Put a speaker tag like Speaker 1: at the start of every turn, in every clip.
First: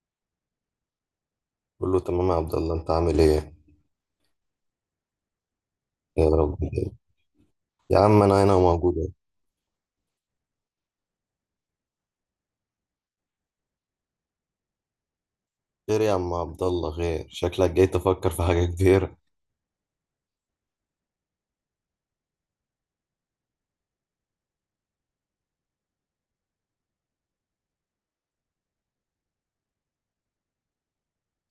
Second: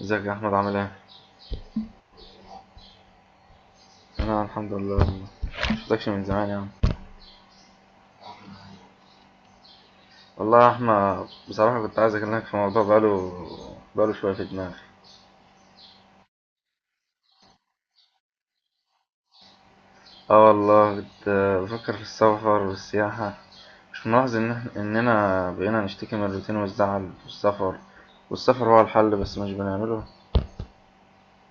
Speaker 1: ازيك يا احمد؟ عامل ايه؟
Speaker 2: بقول له تمام يا عبد الله، انت عامل ايه؟
Speaker 1: انا الحمد لله والله. مشفتكش من
Speaker 2: يا
Speaker 1: زمان يا
Speaker 2: رب
Speaker 1: عم.
Speaker 2: خير. يا عم انا هنا موجود اهو.
Speaker 1: والله يا احمد بصراحه كنت عايز اكلمك في موضوع بقاله شويه في دماغي.
Speaker 2: خير يا عم عبد الله، خير، شكلك جاي تفكر في حاجه كبيره.
Speaker 1: اه والله كنت بفكر في السفر والسياحه. مش ملاحظ ان اننا بقينا نشتكي من الروتين والزعل والسفر، والسفر هو الحل بس مش بنعمله.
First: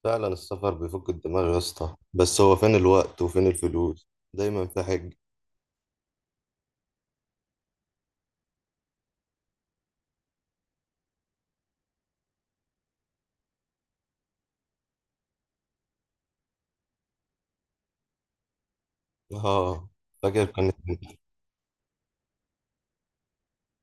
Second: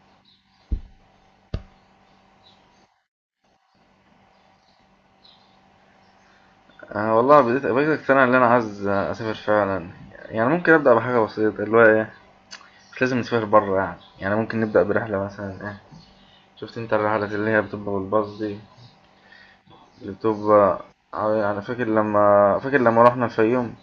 Speaker 2: فعلا السفر بيفك الدماغ يا اسطى، بس هو فين الوقت وفين الفلوس؟ دايما في حج.
Speaker 1: أه والله بديت بقيت اقتنع ان انا عايز اسافر فعلا. يعني ممكن ابدا بحاجه بسيطه اللي هو ايه، مش لازم نسافر بره، يعني ممكن نبدا برحله مثلا ايه. شفت انت الرحلات اللي هي بتبقى بالباص دي،
Speaker 2: اه،
Speaker 1: اللي
Speaker 2: فاكر كانت.
Speaker 1: بتبقى، أيوة أنا فاكر، لما روحنا الفيوم.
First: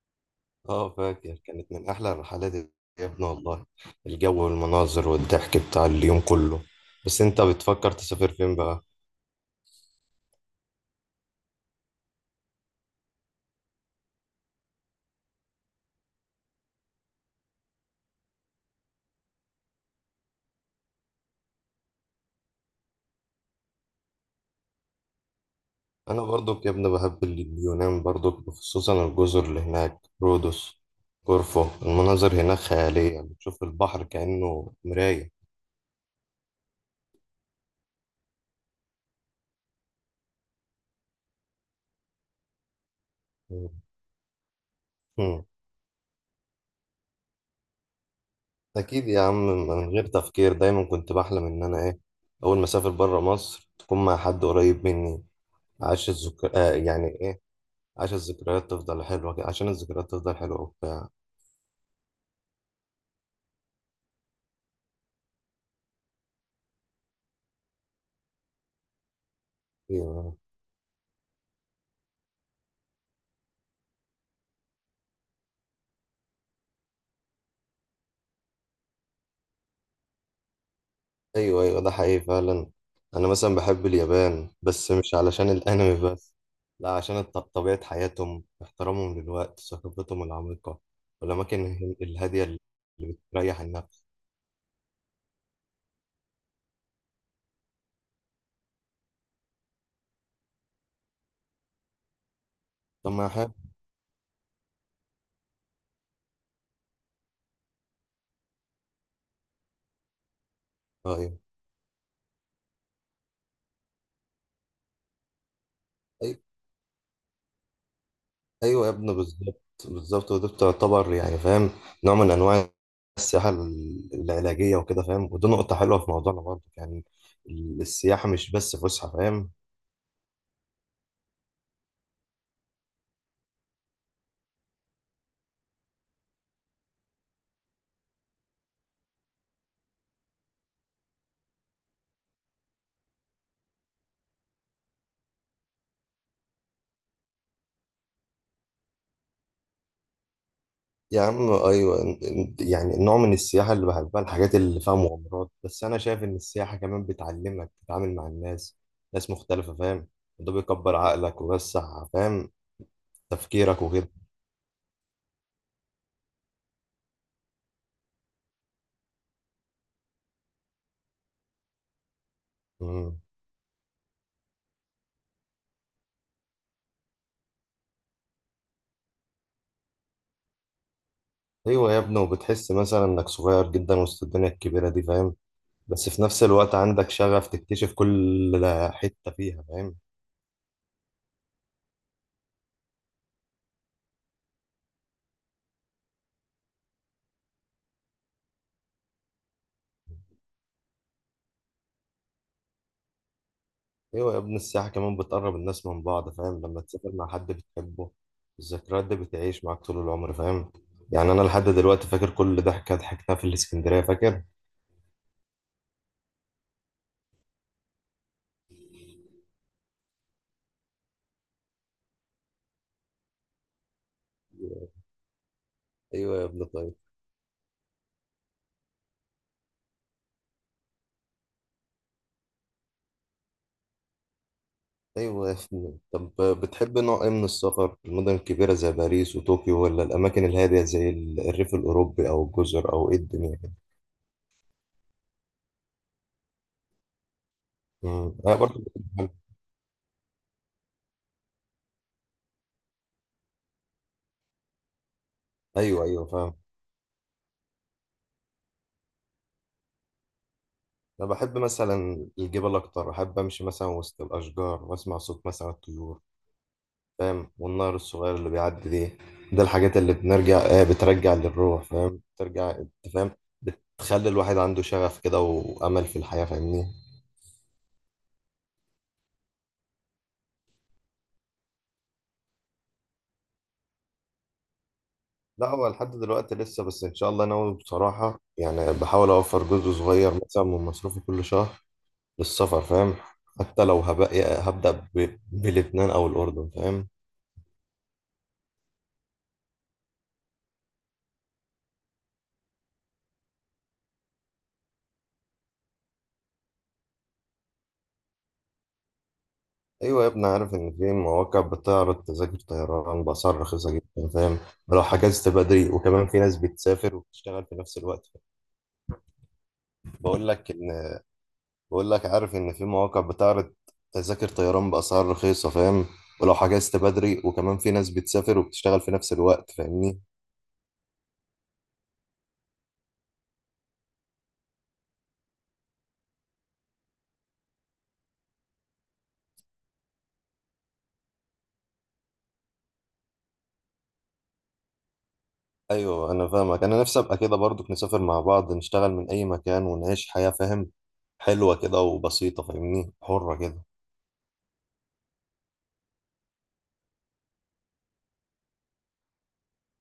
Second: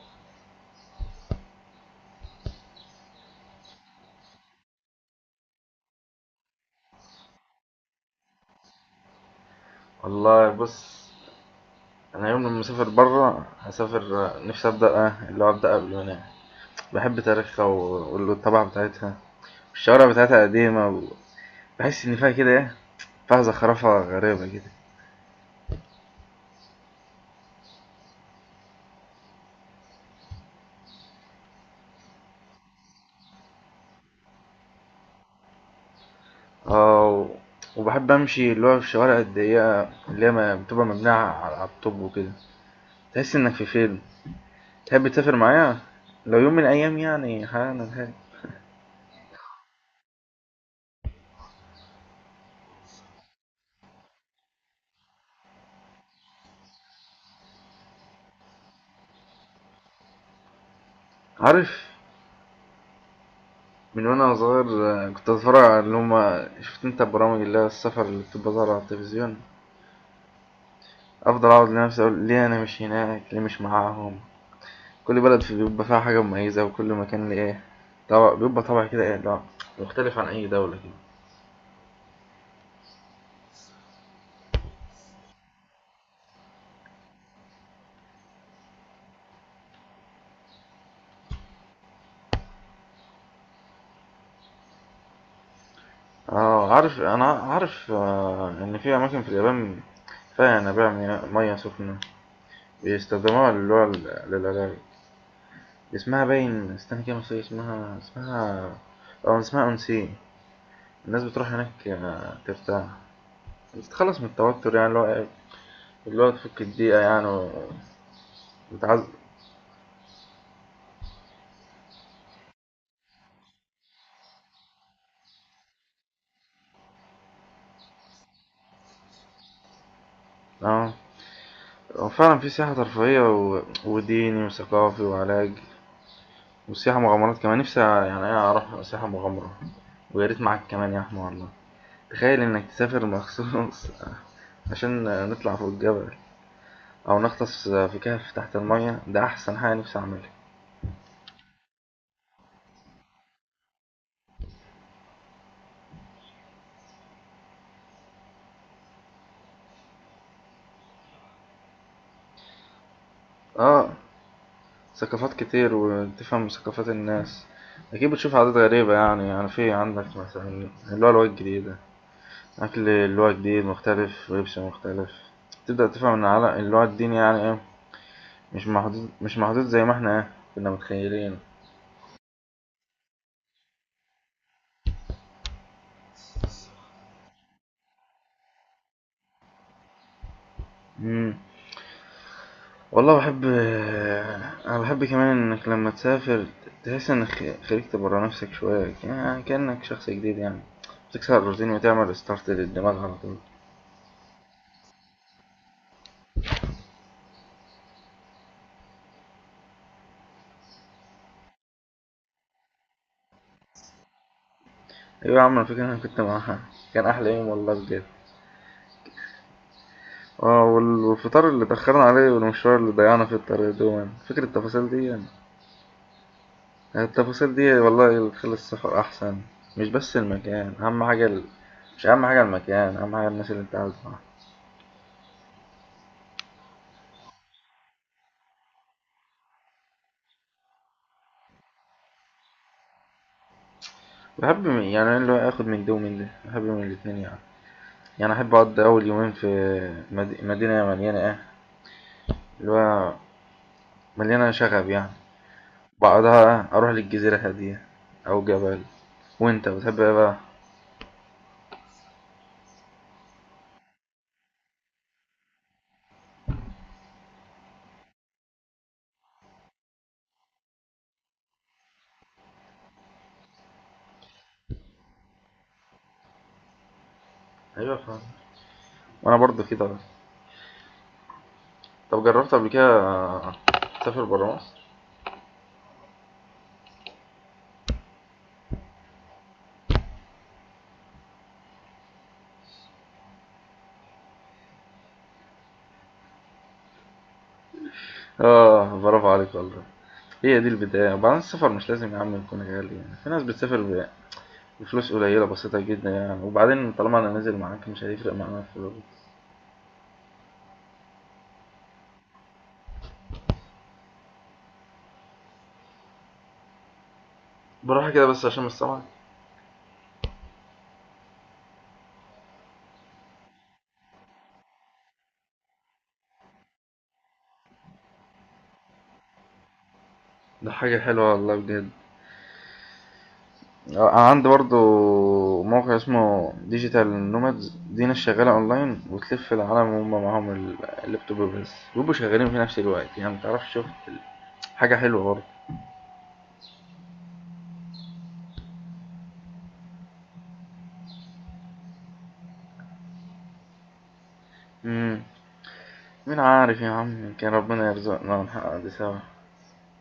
Speaker 2: اه فاكر كانت من احلى الرحلات، يا ابني والله. الجو والمناظر والضحك بتاع اليوم كله. بس انت بتفكر تسافر فين بقى؟
Speaker 1: والله بص، أنا يوم لما أسافر برا هسافر. نفسي أبدأ، اللي هو أبدأ قبل ما أنام. بحب تاريخها والطبع بتاعتها. الشوارع بتاعتها قديمة بحس إن فيها كده إيه، فيها زخرفة غريبة كده.
Speaker 2: انا برضك يا ابني بحب اليونان برضك، خصوصا الجزر اللي هناك، رودوس، كورفو. المناظر هناك خيالية، بتشوف البحر كأنه مراية.
Speaker 1: اه، وبحب أمشي اللي هو في الشوارع الضيقة، اللي هي بتبقى مبنية على الطوب وكده. تحس إنك في
Speaker 2: مم.
Speaker 1: فيلم. تحب تسافر
Speaker 2: مم.
Speaker 1: معايا لو يوم من الأيام يعني؟ أنا
Speaker 2: اكيد يا عم، من غير تفكير دايما كنت بحلم ان انا ايه، اول ما اسافر بره مصر تكون مع حد قريب مني. عاش الذكر، يعني ايه، عاش الذكريات تفضل حلوة عشان الذكريات تفضل حلوة وبتاع.
Speaker 1: عارف. من وانا صغير، كنت اتفرج على اللي هما شفت انت برامج اللي هي السفر اللي بتبقى طالعة على التلفزيون.
Speaker 2: أيوة.
Speaker 1: افضل اقعد لنفسي اقول ليه انا مش هناك، ليه مش معاهم. كل بلد في بيبقى فيها حاجة مميزة، وكل مكان ليه ايه، طبع بيبقى طبع كده ايه، لا مختلف عن اي دولة كده.
Speaker 2: ايوه ايوه، ده حقيقي فعلا. انا مثلا بحب اليابان، بس مش علشان الانمي بس. لا، عشان طبيعة حياتهم، احترامهم للوقت، ثقافتهم العميقة، والاماكن الهادية اللي بتريح النفس.
Speaker 1: اه عارف، انا عارف، ان في اماكن في اليابان فيها ينابيع مية سخنة
Speaker 2: طب ما
Speaker 1: بيستخدموها
Speaker 2: حاجة.
Speaker 1: اللي هو للعلاج. اسمها باين، استنى كده نسيت اسمها، اسمها اونسين. الناس
Speaker 2: ايوه.
Speaker 1: بتروح هناك، ترتاح، بتتخلص من التوتر يعني اللي هو إيه، اللي هو
Speaker 2: أي-
Speaker 1: تفك الضيقة يعني
Speaker 2: ايوه يا
Speaker 1: وتتعز.
Speaker 2: ابني، بالظبط. بالظبط، وده بتعتبر يعني فاهم، نوع من انواع السياحة العلاجية وكده فاهم، ودي نقطة حلوة في موضوعنا برضه يعني. السياحة مش بس فسحة فاهم.
Speaker 1: اه، هو فعلا في سياحة ترفيهية وديني وثقافي وعلاج وسياحة مغامرات كمان. نفسي يعني ايه اروح سياحة مغامرة، ويا ريت معاك كمان يا احمد والله. تخيل انك تسافر مخصوص عشان نطلع فوق الجبل او نغطس في كهف تحت المية، ده احسن حاجة نفسي اعملها.
Speaker 2: يا عم ايوه، يعني النوع من السياحه اللي بحبها، الحاجات اللي فيها مغامرات، بس انا شايف ان السياحه كمان بتعلمك تتعامل مع الناس، ناس مختلفه فاهم. ده بيكبر عقلك ويوسع فاهم تفكيرك
Speaker 1: اه،
Speaker 2: وكده.
Speaker 1: ثقافات كتير وتفهم ثقافات الناس. أكيد بتشوف عادات غريبة، يعني في عندك مثلا اللي هو لغات جديدة، أكل
Speaker 2: مم.
Speaker 1: اللي هو جديد مختلف، ولبس مختلف. تبدأ تفهم إن على اللي هو الدين يعني إيه، مش محدود، مش محدود زي ما إحنا إيه كنا متخيلين.
Speaker 2: ايوه يا ابني، وبتحس مثلا انك صغير جدا وسط الدنيا الكبيره دي فاهم، بس في نفس الوقت عندك شغف تكتشف كل حته فيها فاهم.
Speaker 1: مم. والله بحب، أنا بحب كمان إنك لما تسافر تحس إنك خرجت برا نفسك شوية، يعني كأنك شخص جديد يعني. بتكسر الروتين وتعمل ريستارت للدماغ على طول.
Speaker 2: ايوه يا ابني، السياحه كمان بتقرب الناس من بعض فاهم، لما تسافر مع حد بتحبه، الذكريات دي بتعيش معاك طول العمر فاهم. يعني انا لحد دلوقتي فاكر كل ضحكه ضحكتها في الاسكندريه فاكر.
Speaker 1: ايوه يا عم، انا فاكر إن انا كنت معاها، كان احلى يوم والله بجد. اه، والفطار اللي اتأخرنا عليه والمشوار اللي ضيعنا في الطريق، دوما فاكر التفاصيل دي يعني.
Speaker 2: ايوه يا ابني، طيب.
Speaker 1: التفاصيل دي والله اللي تخلي السفر احسن، مش بس المكان اهم حاجة مش اهم حاجة المكان، اهم حاجة الناس اللي انت قاعد معاها.
Speaker 2: ايوه يا ابني، طب بتحب نوع ايه من السفر، المدن الكبيره زي باريس وطوكيو، ولا الاماكن الهاديه زي الريف الاوروبي او الجزر، او ايه الدنيا كده؟
Speaker 1: بحب يعني أنا اللي هو اخد من ده ومن ده، بحب من الاتنين يعني. يعني
Speaker 2: انا
Speaker 1: احب اقضي
Speaker 2: برضه
Speaker 1: اول يومين في مدينة مليانة ايه، اللي هو مليانة شغب يعني.
Speaker 2: ايوه ايوه فاهم.
Speaker 1: بعدها اروح للجزيرة هادية او جبل. وانت بتحب ايه بقى؟
Speaker 2: انا بحب مثلا الجبال اكتر، احب امشي مثلا وسط الاشجار واسمع صوت مثلا الطيور فاهم، والنهر الصغير اللي بيعدي دي، ده الحاجات اللي بنرجع بترجع للروح فاهم، بترجع انت فاهم، بتخلي الواحد عنده شغف كده وأمل في الحياة فاهمني.
Speaker 1: ايوه فاهم، وانا برضه كده. طب جربت قبل كده، تسافر برا مصر؟
Speaker 2: لا، هو لحد دلوقتي لسه، بس إن شاء الله ناوي بصراحة، يعني بحاول أوفر جزء صغير مثلا من مصروفي كل شهر للسفر فاهم. حتى لو هبقى هبدأ بلبنان أو الأردن فاهم.
Speaker 1: اه برافو عليك والله. هي دي البداية، وبعدين السفر مش لازم يا عم يكون غالي، يعني في ناس بتسافر بفلوس قليلة بسيطة جدا يعني. وبعدين طالما انا نازل معاك مش هيفرق معانا الفلوس.
Speaker 2: أيوة يا ابني، عارف إن في مواقع بتعرض تذاكر طيران بأسعار رخيصة جدا فاهم، لو حجزت بدري، وكمان في ناس بتسافر وبتشتغل في نفس
Speaker 1: بروح كده
Speaker 2: الوقت.
Speaker 1: بس عشان مش سامعك.
Speaker 2: بقول لك ان بقول لك، عارف ان في مواقع بتعرض تذاكر طيران باسعار رخيصه فاهم، ولو حجزت بدري، وكمان في ناس بتسافر وبتشتغل في نفس الوقت فاهمني.
Speaker 1: ده حاجة حلوة والله بجد. عندي برضو موقع اسمه ديجيتال نومادز، دي ناس شغالة اونلاين وتلف العالم وهم معاهم اللابتوب، بس بيبقوا شغالين في نفس الوقت يعني. متعرفش شوف، حاجة حلوة برضه.
Speaker 2: ايوه انا فاهمك، انا نفسي ابقى كده برضو، نسافر مع بعض، نشتغل من اي مكان، ونعيش حياه فاهم، حلوه كده وبسيطه فاهمني، حره كده.
Speaker 1: مم. مين عارف يا عم، يمكن ربنا يرزقنا ونحقق دي سوا،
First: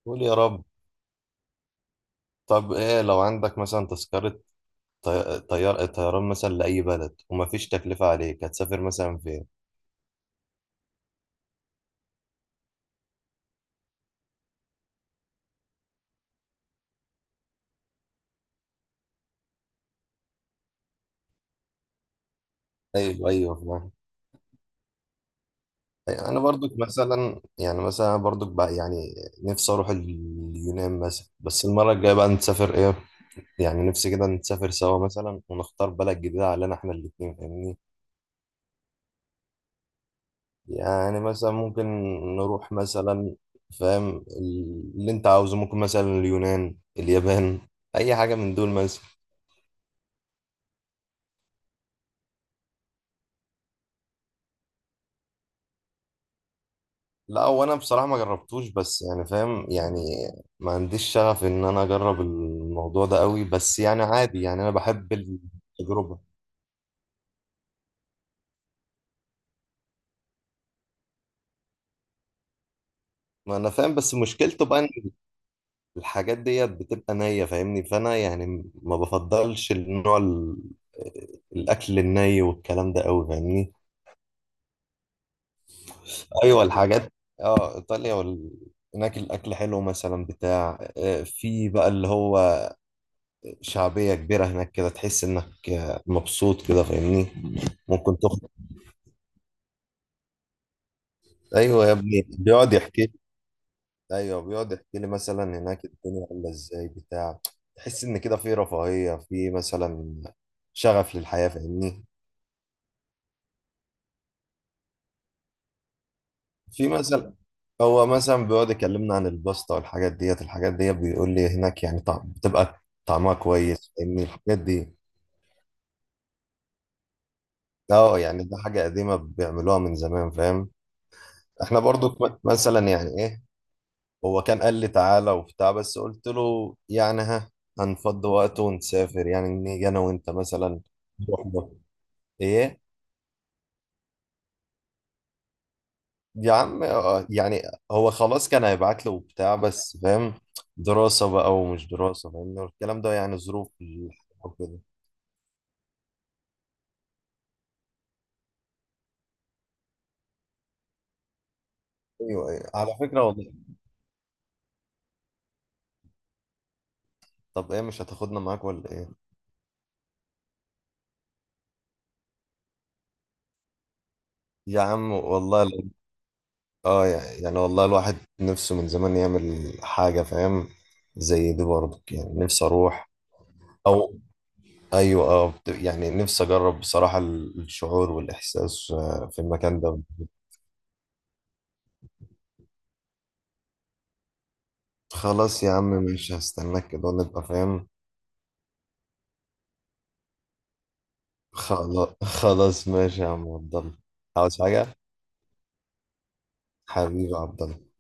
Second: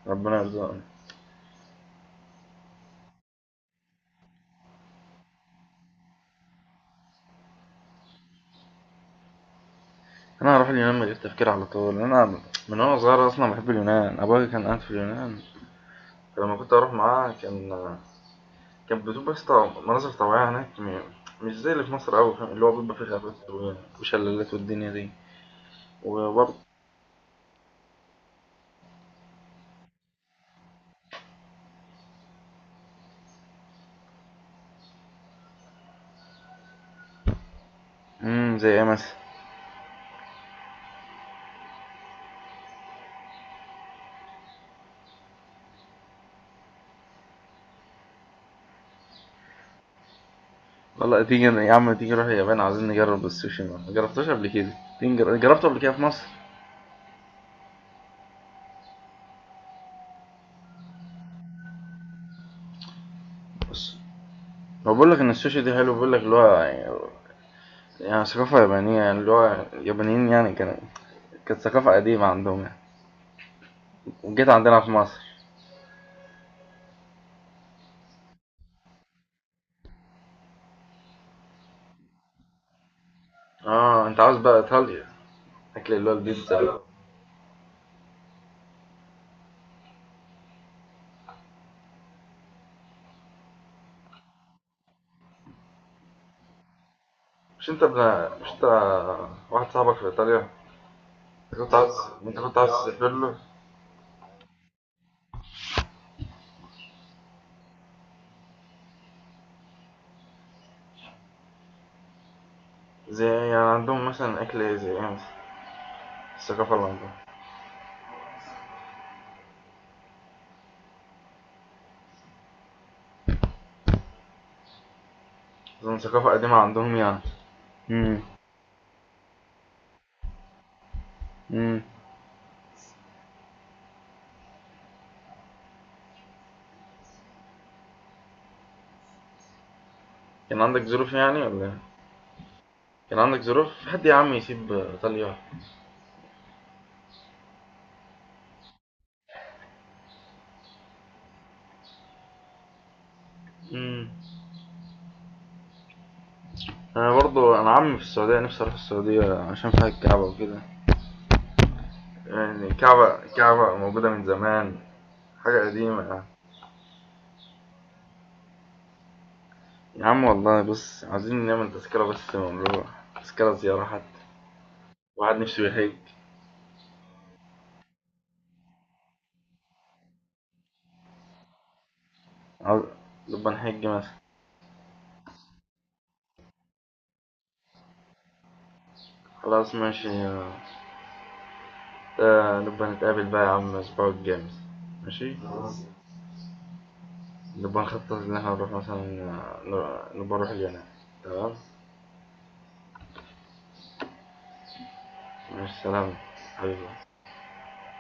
Speaker 2: قول يا
Speaker 1: ربنا
Speaker 2: رب.
Speaker 1: يرزقنا.
Speaker 2: طب ايه لو عندك مثلا تذكره طي- طيار طيران مثلا لاي بلد، ومفيش تكلفه عليك، هتسافر مثلا فين؟
Speaker 1: انا هروح اليونان من غير تفكير على طول. انا من وانا صغير اصلا بحب اليونان، ابويا كان قاعد في اليونان، فلما كنت اروح معاه كان بتبقى بس، مناظر طبيعية هناك، مش زي اللي في مصر أوي فاهم، اللي هو بيبقى فيه
Speaker 2: ايوه
Speaker 1: غابات
Speaker 2: ايوه فاهم.
Speaker 1: وشلالات والدنيا دي.
Speaker 2: انا
Speaker 1: وبرضه،
Speaker 2: برضك مثلا يعني، مثلا برضك بقى يعني، نفسي اروح اليونان مثلا، بس المره الجايه بقى نسافر ايه، يعني نفسي كده نسافر سوا مثلا، ونختار بلد جديده علينا احنا الاتنين فاهمني.
Speaker 1: زي ايه مثلا؟
Speaker 2: يعني مثلا ممكن نروح مثلا فاهم، اللي انت عاوزه، ممكن مثلا اليونان، اليابان، اي حاجه من دول مثلا.
Speaker 1: والله تيجي يا عم، تيجي نروح اليابان، عايزين نجرب السوشي، ما جربتوش قبل كده. تيجي جربته قبل كده في مصر؟
Speaker 2: لا، هو انا بصراحه ما جربتوش، بس يعني فاهم يعني، ما عنديش شغف ان انا اجرب الموضوع ده قوي، بس
Speaker 1: بس
Speaker 2: يعني عادي، يعني انا
Speaker 1: هو بقول
Speaker 2: بحب
Speaker 1: لك ان السوشي ده حلو، بقول
Speaker 2: التجربه.
Speaker 1: لك اللي هو يعني، يعني ثقافة يابانية يعني اللي هو اليابانيين يعني، كانت ثقافة قديمة عندهم يعني.
Speaker 2: ما انا فاهم، بس
Speaker 1: وجيت
Speaker 2: مشكلته
Speaker 1: عندنا
Speaker 2: بقى ان
Speaker 1: في مصر.
Speaker 2: الحاجات ديت بتبقى نية فاهمني، فانا يعني ما بفضلش النوع الاكل الني والكلام ده قوي فاهمني.
Speaker 1: اه، انت عاوز بقى ايطاليا، اكل اللي هو
Speaker 2: ايوه
Speaker 1: البيتزا.
Speaker 2: الحاجات. اه ايطاليا هناك الاكل حلو مثلا بتاع، في بقى اللي هو شعبية كبيرة هناك كده، تحس انك مبسوط كده فاهمني.
Speaker 1: مش انت
Speaker 2: ممكن
Speaker 1: ابن،
Speaker 2: تخرج.
Speaker 1: مش انت واحد صاحبك في ايطاليا، انت كنت
Speaker 2: ايوه يا
Speaker 1: عاوز،
Speaker 2: ابني،
Speaker 1: انت كنت عاوز
Speaker 2: بيقعد
Speaker 1: تسافر
Speaker 2: يحكي.
Speaker 1: له.
Speaker 2: ايوه بيقعد يحكي لي مثلا هناك الدنيا عامله ازاي بتاع، تحس ان كده في رفاهيه في مثلا شغف للحياه فاهمني.
Speaker 1: زي يعني عندهم مثلا اكل ايه، زي ايه مثلا؟ الثقافة اللي
Speaker 2: في
Speaker 1: عندهم
Speaker 2: مثلا، هو مثلا بيقعد يكلمنا عن الباستا والحاجات ديت، الحاجات ديت بيقول لي هناك يعني طعم بتبقى طعمها كويس فاهمني الحاجات دي.
Speaker 1: اظن ثقافة قديمة عندهم يعني.
Speaker 2: اه
Speaker 1: امم.
Speaker 2: يعني ده حاجه قديمه بيعملوها من زمان فاهم. احنا
Speaker 1: امم
Speaker 2: برضو مثلا يعني ايه، هو كان قال لي تعالى وبتاع، بس قلت له يعني ها هنفضي وقت ونسافر، يعني نيجي انا وانت
Speaker 1: كان
Speaker 2: مثلا
Speaker 1: عندك ظروف يعني
Speaker 2: نروح
Speaker 1: ولا
Speaker 2: ده.
Speaker 1: ايه؟
Speaker 2: ايه.
Speaker 1: كان عندك ظروف، في حد يا عم يسيب ايطاليا؟
Speaker 2: يا عم يعني هو خلاص كان هيبعت له وبتاع، بس فاهم، دراسة بقى ومش دراسة فاهم الكلام ده، يعني ظروف
Speaker 1: امم.
Speaker 2: الحياة وكده.
Speaker 1: انا برضو، انا عمي في السعودية، نفسي اروح السعودية عشان فيها الكعبة وكده.
Speaker 2: ايوه
Speaker 1: يعني
Speaker 2: ايوه، على
Speaker 1: الكعبة
Speaker 2: فكرة والله.
Speaker 1: الكعبة موجودة من زمان، حاجة قديمة.
Speaker 2: طب ايه، مش هتاخدنا معاك ولا ايه؟
Speaker 1: يا عم والله بص، عايزين نعمل تذكرة بس ونروح تذكرة زيارة حتى،
Speaker 2: يا عم
Speaker 1: واحد
Speaker 2: والله
Speaker 1: نفسه يحج.
Speaker 2: يعني والله الواحد نفسه من زمان يعمل حاجة فاهم، زي دي برضه يعني نفسي
Speaker 1: عاوز-
Speaker 2: اروح.
Speaker 1: نبقى نحج مثلا.
Speaker 2: او ايوه، اه، يعني نفسي اجرب بصراحة الشعور والاحساس في
Speaker 1: خلاص
Speaker 2: المكان ده.
Speaker 1: ماشي نبقى نتقابل بقى يا عم الأسبوع الجاي مثلا. ماشي.
Speaker 2: خلاص يا عم ماشي، هستناك كده ونبقى
Speaker 1: نبقى
Speaker 2: فاهم.
Speaker 1: نخطط إن احنا نروح مثلا، نبقى نروح اليونان. تمام.
Speaker 2: خلاص خلاص ماشي يا عم عبد الله، عاوز حاجة؟
Speaker 1: ماشي، سلام حبيبي.
Speaker 2: حبيبي يا عبد الله.